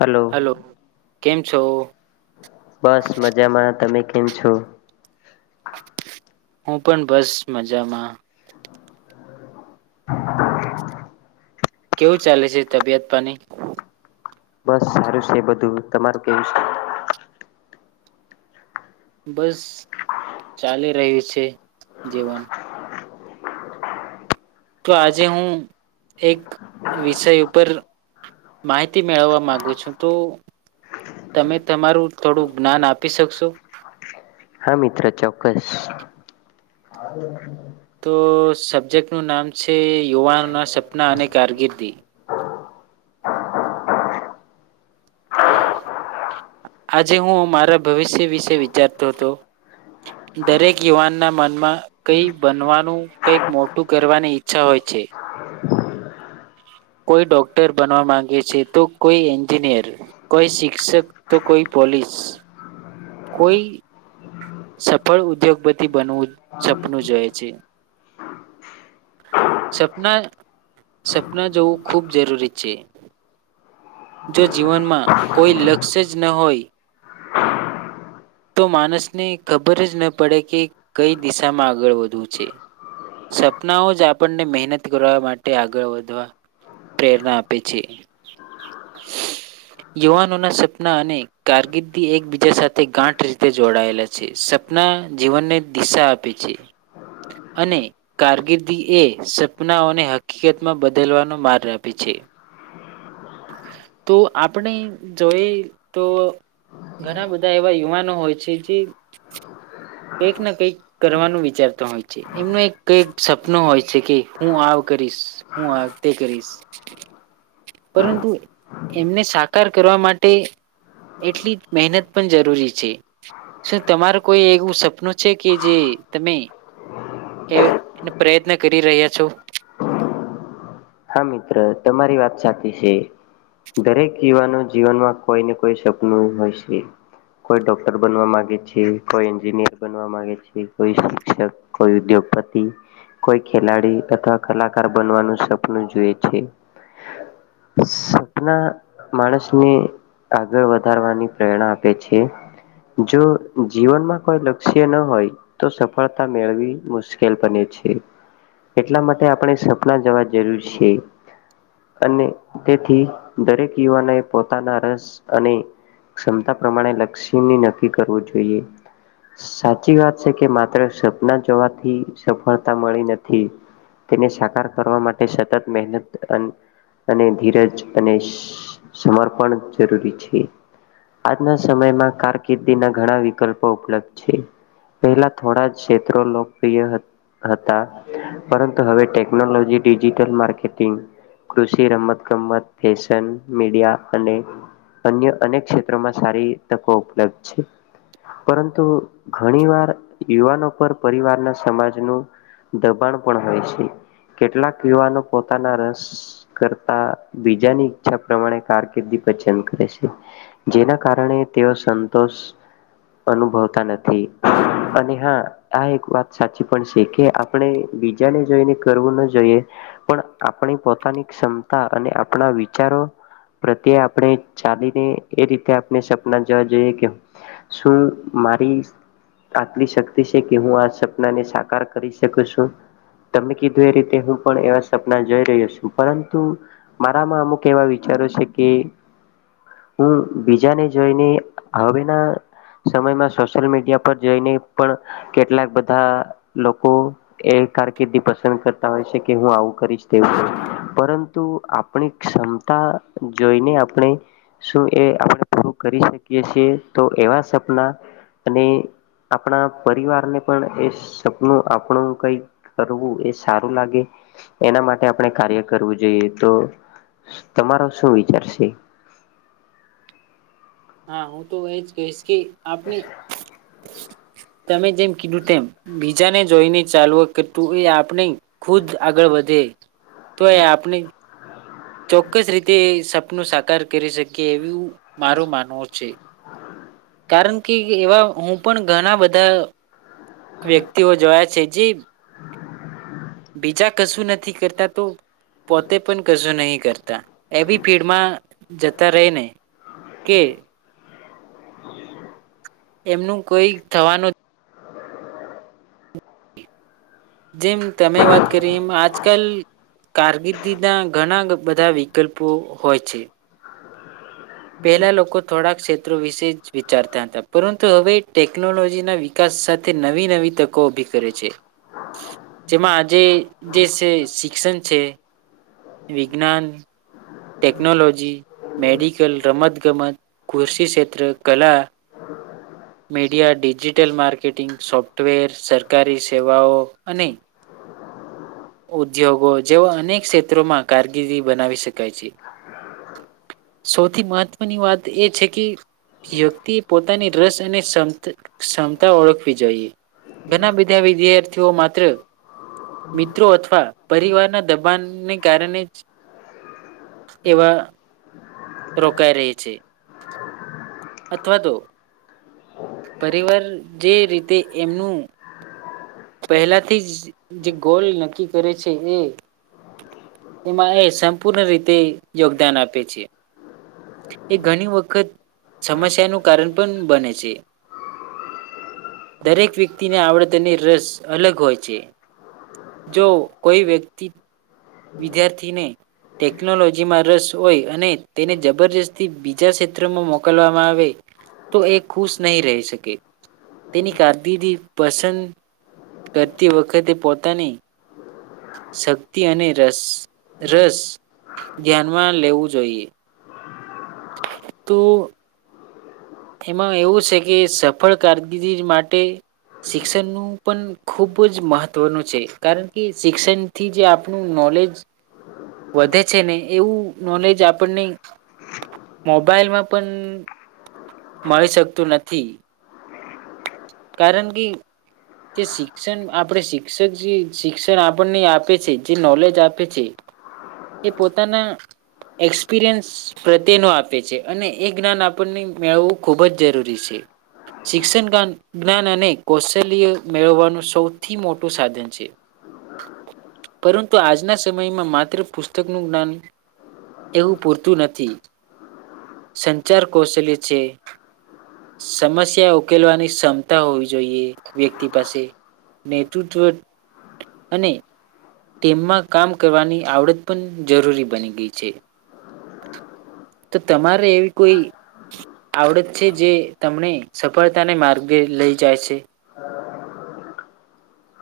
Hello, કેમ છો બસ મજામાં તમે કેમ છો? હું પણ બસ મજામાં. [inaudible] કેવું ચાલે છે તબિયત પાની. બસ સારું છે બધું તમારું કેવું છે? બસ ચાલી રહ્યું છે જીવન. તો આજે હું એક વિષય ઉપર માહિતી મેળવવા મામાંગુ છું તો તમે તમારું થોડું જ્ઞાન આપી શકશો? હા મિત્ર ચોક્કસ. તો સબ્જેક્ટનું નામ છે યુવાનોના સપના અને કારકિર્દી. આજે હું મારા ભવિષ્ય વિશે વિચારતો હતો, દરેક યુવાનના મનમાં કઈ બનવાનું કઈક મોટું કરવાની ઈચ્છા હોય છે. કોઈ ડોક્ટર બનવા માંગે છે તો કોઈ એન્જિનિયર, કોઈ શિક્ષક તો કોઈ પોલીસ. કોઈ સફળ ઉદ્યોગપતિ બનવું સપનું જોએ છે, સપના સપના જોવું ખૂબ જરૂરી છે, જો જીવનમાં કોઈ લક્ષ જ ન હોય. તો માણસને ખબર જ ન પડે કે કઈ દિશામાં આગળ વધવું છે, સપનાઓ જ આપણને મહેનત કરવા માટે આગળ વધવા પ્રેરણા આપે છે, યુવાનોના સપના અને કારગિર્દ એકબીજા સાથે ગાંઠ રીતે જોડાયેલા છે સપના જીવનને દિશા આપે છે, અને કારકિર્દી એ સપનાઓને હકીકતમાં બદલવાનો માર્ગ આપે છે. તો આપણે જોઈ તો ઘણા બધા એવા યુવાનો હોય છે જે કંઈક ને કંઈક કરવાનું વિચારતા હોય છે એમનું એક કઈક સપનું હોય છે કે હું આવ કરીશ હું તે કરીશ પરંતુ એમને સાકાર કરવા માટે એટલી મહેનત પણ જરૂરી છે શું તમાર કોઈ એવું સપનું છે કે જે તમે એ પ્રયત્ન કરી રહ્યા છો હા, મિત્ર તમારી વાત સાચી છે દરેક યુવાનો જીવનમાં કોઈ ને કોઈ સપનું હોય છે કોઈ ડોક્ટર બનવા માંગે છે કોઈ એન્જિનિયર બનવા માંગે છે કોઈ શિક્ષક કોઈ ઉદ્યોગપતિ કોઈ ખેલાડી અથવા કલાકાર બનવાનું સપ આપણે જોઈએ છે, સપના માણસને આગળ વધારવાની પ્રેરણા આપે છે, જો જીવનમાં કોઈ લક્ષ્ય ન હોય તો સફળતા મેળવી મુશ્કેલ બને છે, એટલા માટે આપણે સપના જવા એવી છે અને તેથી દરેક યુવાનો એ પોતાના રસ અને ક્ષમતા પ્રમાણે લક્ષીની નક્કી કરવું જોઈએ સાચી વાત છે કે માત્ર સપના જોવાથી સફળતા મળી નથી તેને સાકાર કરવા માટે સતત મહેનત અને ધીરજ અને સમર્પણ જરૂરી છે, આજના સમયમાં કારકિર્દીના ઘણા વિકલ્પો ઉપલબ્ધ છે પહેલા થોડા જ ક્ષેત્રો લોકપ્રિય હતા પરંતુ હવે ટેકનોલોજી ડિજિટલ માર્કેટિંગ, કૃષિ રમત ગમત, ફેશન મીડિયા અને અન્ય અનેક ક્ષેત્રોમાં સારી તકો ઉપલબ્ધ છે પરંતુ ઘણી વાર યુવાનો પર પરિવારના સમાજનું દબાણ પણ હોય છે કેટલાક યુવાનો પોતાના રસ કરતા બીજાની ઈચ્છા પ્રમાણે કારકિર્દી પસંદ કરે છે, જેના કારણે તેઓ સંતોષ અનુભવતા નથી અને હા આ એક વાત સાચી પણ છે કે આપણે બીજાને જોઈને કરવું ન જોઈએ પણ આપણી પોતાની ક્ષમતા અને આપણા વિચારો પ્રત્યે આપણે ચાલીને એ રીતે આપણે સપના જવા જોઈએ કે શું મારી આટલી શક્તિ છે કે હું આ સપનાને સાકાર કરી શકુ છું તમે કીધું એ રીતે હું પણ એવા સપના જોઈ રહ્યો છું પરંતુ મારામાં અમુક એવા વિચારો છે કે હું બીજાને જોઈને હવેના સમયમાં સોશિયલ મીડિયા પર જોઈને પણ કેટલાક બધા લોકો એ કારકિર્દી પસંદ કરતા હોય છે કે હું આવું કરીશ તેવું કરીશ, પરંતુ આપણી ક્ષમતા જોઈને આપણે શું એ આપણે પૂરું કરી શકીએ છીએ તો એવા સપના અને આપણા પરિવારને પણ એ સપનું આપણું કઈ કરવું એ સારું લાગે એના માટે આપણે કાર્ય કરવું જોઈએ તો તમારો શું વિચારશે હા હું તો એજ કહીશ કે આપણે તમે જેમ કીધું તેમ બીજાને જોઈને ચાલુ કરતું એ આપણે ખુદ આગળ વધે તો એ આપની ચોક્કસ રીતે એ સપનું સાકાર કરી શકે એવું મારું માનવું છે કારણ કે એવા હું પણ ઘણા બધા વ્યક્તિઓ જોયા છે જે બીજા કશું નથી કરતા તો પોતે પણ કશું નહી કરતા એવી ભીડમાં જતા રહીને કે એમનું કોઈ થવાનું જેમ તમે વાત કરી એમ આજકાલ કારકિર્દીના ઘણા બધા વિકલ્પો હોય છે પહેલા લોકો થોડાક ક્ષેત્રો વિશે જ વિચારતા હતા પરંતુ હવે ટેકનોલોજીના વિકાસ સાથે નવી નવી તકો ઊભી કરે છે જેમાં આજે જે શે શિક્ષણ છે વિજ્ઞાન ટેકનોલોજી, મેડિકલ, રમત ગમત, કૃષિ ક્ષેત્ર, કલા, મીડિયા, ડિજિટલ માર્કેટિંગ, સોફ્ટવેર, સરકારી સેવાઓ અને ઉદ્યોગો જેવા અનેક ક્ષેત્રોમાં કારકિર્દી બનાવી શકાય છે સૌથી મહત્વની વાત એ છે કે વ્યક્તિ પોતાની રસ અને ક્ષમતા ઓળખવી જોઈએ ઘણા બધા વિદ્યાર્થીઓ માત્ર મિત્રો અથવા પરિવારના દબાણને કારણે જ એવા રોકાઈ રે છે અથવા તો પરિવાર જે રીતે એમનું પહેલાથી જ જે ગોલ નક્કી કરે છે એ એમાં એ સંપૂર્ણ રીતે યોગદાન આપે છે, એ ઘણી વખત સમસ્યાનું કારણ પણ બને છે, દરેક વ્યક્તિને આવડતની રસ અલગ હોય છે, જો કોઈ વ્યક્તિ વિદ્યાર્થીને ટેકનોલોજીમાં રસ હોય અને તેને જબરજસ્તી બીજા ક્ષેત્રમાં મોકલવામાં આવે તો એ ખુશ નહીં રહી શકે, તેની કારકિર્દી પસંદ કરતી વખતે પોતાની શક્તિ અને રસ, રસ, ધ્યાનમાં લેવું જોઈએ તો એમાં એવું છે કે સફળ કારકિર્દી માટે શિક્ષણનું પણ ખૂબ જ મહત્વનું છે, કારણ કે શિક્ષણથી જે આપણું નોલેજ વધે છે ને એવું નોલેજ આપણને મોબાઈલમાં પણ મળી શકતું નથી કારણ કે જે શિક્ષણ આપ શિક્ષક જે શિક્ષણ આપણને આપે છે, જે નોલેજ આપે છે, એ પોતાના એક્સપિરિયન્સ પ્રત્યેનો આપે છે, અને એ જ્ઞાન આપણને મેળવવું ખૂબ જ જરૂરી છે, શિક્ષણ [unintelligible] જ્ઞાન અને કૌશલ્ય. મેળવાનું સૌથી મોટું સાધન છે, પરંતુ આજના સમયમાં માત્ર પુસ્તકનું જ્ઞાન એવું પૂરતું નથી સંચાર કૌશલ્ય છે, સમસ્યા ઉકેલવાની ક્ષમતા હોવી જોઈએ વ્યક્તિ પાસે તૃત્વ અને તેમાં કામ કરવાની આવડત પણ જરૂરી બની ગઈ છે, તો તમારે. [unintelligible] આવડત છે, જે તમને સફળતાને માર્ગે લઈ જાય છે.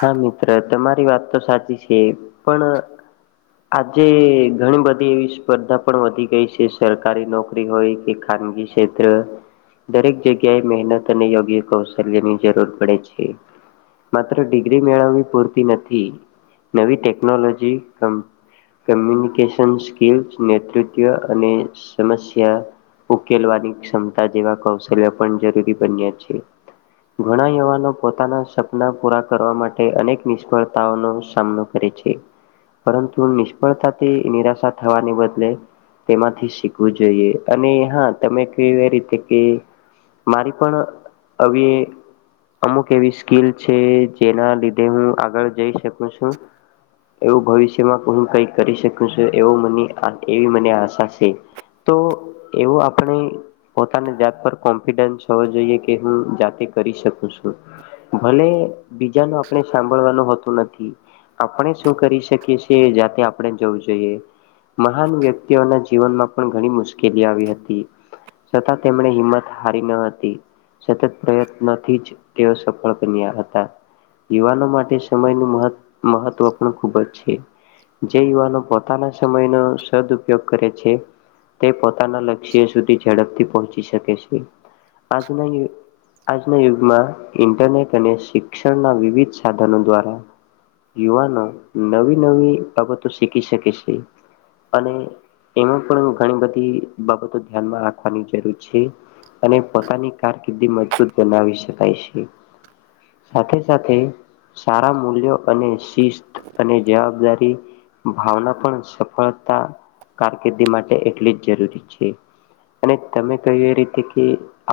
હા મિત્ર તમારી વાત તો સાચી છે, પણ આજે ઘણી બધી એવી સ્પર્ધા પણ વધી ગઈ છે, સરકારી નોકરી હોય કે ખાનગી ક્ષેત્ર દરેક જગ્યાએ મહેનત અને યોગ્ય કૌશલ્યની જરૂર પડે છે. ડિગ્રી મેળવ પૂરતી નથી નવી ટેકનોલોજી [unintelligible] કમ્યુનિકેશન સ્કિલ નેતૃત્વ અને સમસ્યા ઉકેલવાની ક્ષમતા જેવા કૌશલ્ય પણ જરૂરી બન્યા છે, ઘણા યુવાનો પોતાના સપના પૂરા કરવા માટે અનેક નિષ્ફળતાઓનો સામનો કરે છે, પરંતુ નિષ્ફળતાથી નિરાશા થવાને બદલે તેમાંથી શીખવું જોઈએ અને હા તમે કે એ રીતે કે મારી પણ અમુક [unintelligible] સ્કીલ છે. જેના લીધે હું આગળ જઈ શકું છું એવું ભવિષ્યમાં હું કઈ કરી શકું છું, એવ [unintelligible] એવી મને આશા છે, તો એવું આપણે પોતાની જાત પર કોન્ફિડન્સ હોવો જોઈએ કે હું જાતે કરી શકું છું, ભલે બીજા આપણે સાંભળવાનુંતું નથી આપણે શું કરી શકીએ છીએ જાતે આપણે જવું જોઈએ મહાન વ્યક્તિઓના જીવનમાં પણ ઘણી મુશ્કેલી આવી હતી છતા તેમણે હિંમત હારી ન હતી સતત પ્રયત્નથી જ તેઓ સફળ બન્યા હતા. યુવાનો માટે સમયનું મહ મહત્વ પણ ખૂબ જ છે, જે યુવાનો પોતાના સમયનો સદ ઉપપયોગ કરે છે, તે પોતાના લક્ષ્ય સુધી ઝડપથી પહોંચી શકે છે, આજના આજના યુગમાં ઇન્ટરનેટ અને શિક્ષણના વિવિધ સાધનો દ્વારા યુવાનો નવી નવી બાબતો શીખી શકે છે, અને એમાં પણ ઘણી બધી બાબતો ધ્યાનમાં રાખવાની જરૂર છે. [unintelligible] બનાવી શકાય છે. સાથે સાથે સારા મૂલ્યો અને શિસ્ત અને જવાબદારી ભાવના પણ સફળતા કારકિર્દી માટે એટલી જ જરૂરી છે, અને તમે કહ્યું એ રીતે કે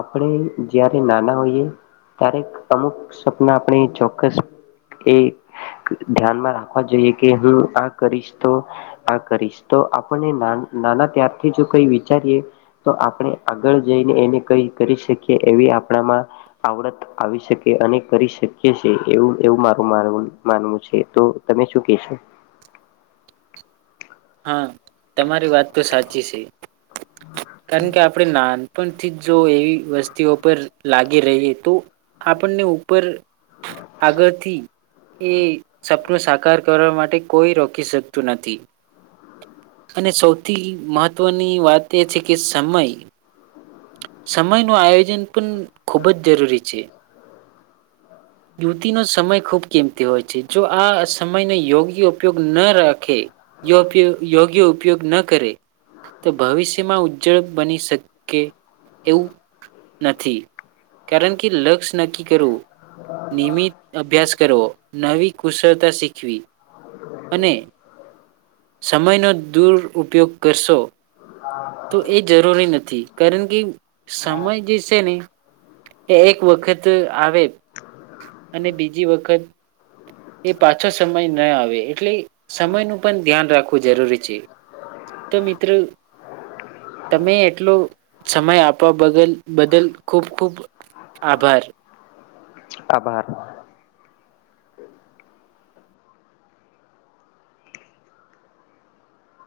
આપણે જ્યારે નાના હોઈએ ત્યારે અમુક. સપના આપણે ચોક્કસ એ ધ્યાનમાં રાખવા જોઈએ કે હું આ કરીશ તો આ કરીશ તો આપણને નાના ત્યારથી જો કઈ વિચારીએ તો આપણે આગળ જઈને એને કઈ કરી શકીએ એવી આપણામાં આવડત આવી શકે. કે અને કરી શકીએ છે, એવું એવું મારું [unintelligible] માનવું છે, તો તમે શું કેશો. હા તમારી વાત તો સાચી છે. [inaudible] કારણ કે આપણે નાનપણથી જો એવી [unintelligible] પર લાગી રહીએ તો આપણને ઉપર આગળથી એ સપનું સાકાર કરવા માટે કોઈ રોકી શકતું નથી અને સૌથી મહત્વની વાત એ છે. કે સમય સમય નું આયોજન પણ ખૂબ જ જરૂરી છે, યુવતી ન સમય ખૂબ કિંમતી હોય છે, જો આ સમયનો યોગ્ય ઉપયોગ ન રાખે યોગ્ય ઉપયોગ ન કરે તો ભવિષ્યમાં. [unintelligible] બની શકે એવું નથી કારણ કે લક્ષ નક્કી કરવું નિયમિત અભ્યાસ કરવો નવી કુશળતા શીખવી અને સમયનો દૂર ઉપયોગ કરશો. તો એ જરૂરી ન [unintelligible] કારણ કે સમય જે છે, ને એ એક વખત આવે અને બીજી વખત એ પાછો સમય ન આવે એટલે સમયનું પણ ધ્યાન રાખવું જરૂરી છે, તો મિત્રો. તમે એટલો સમય આપવા બગલ બદલ ખૂબ ખૂબ આભાર. આભાર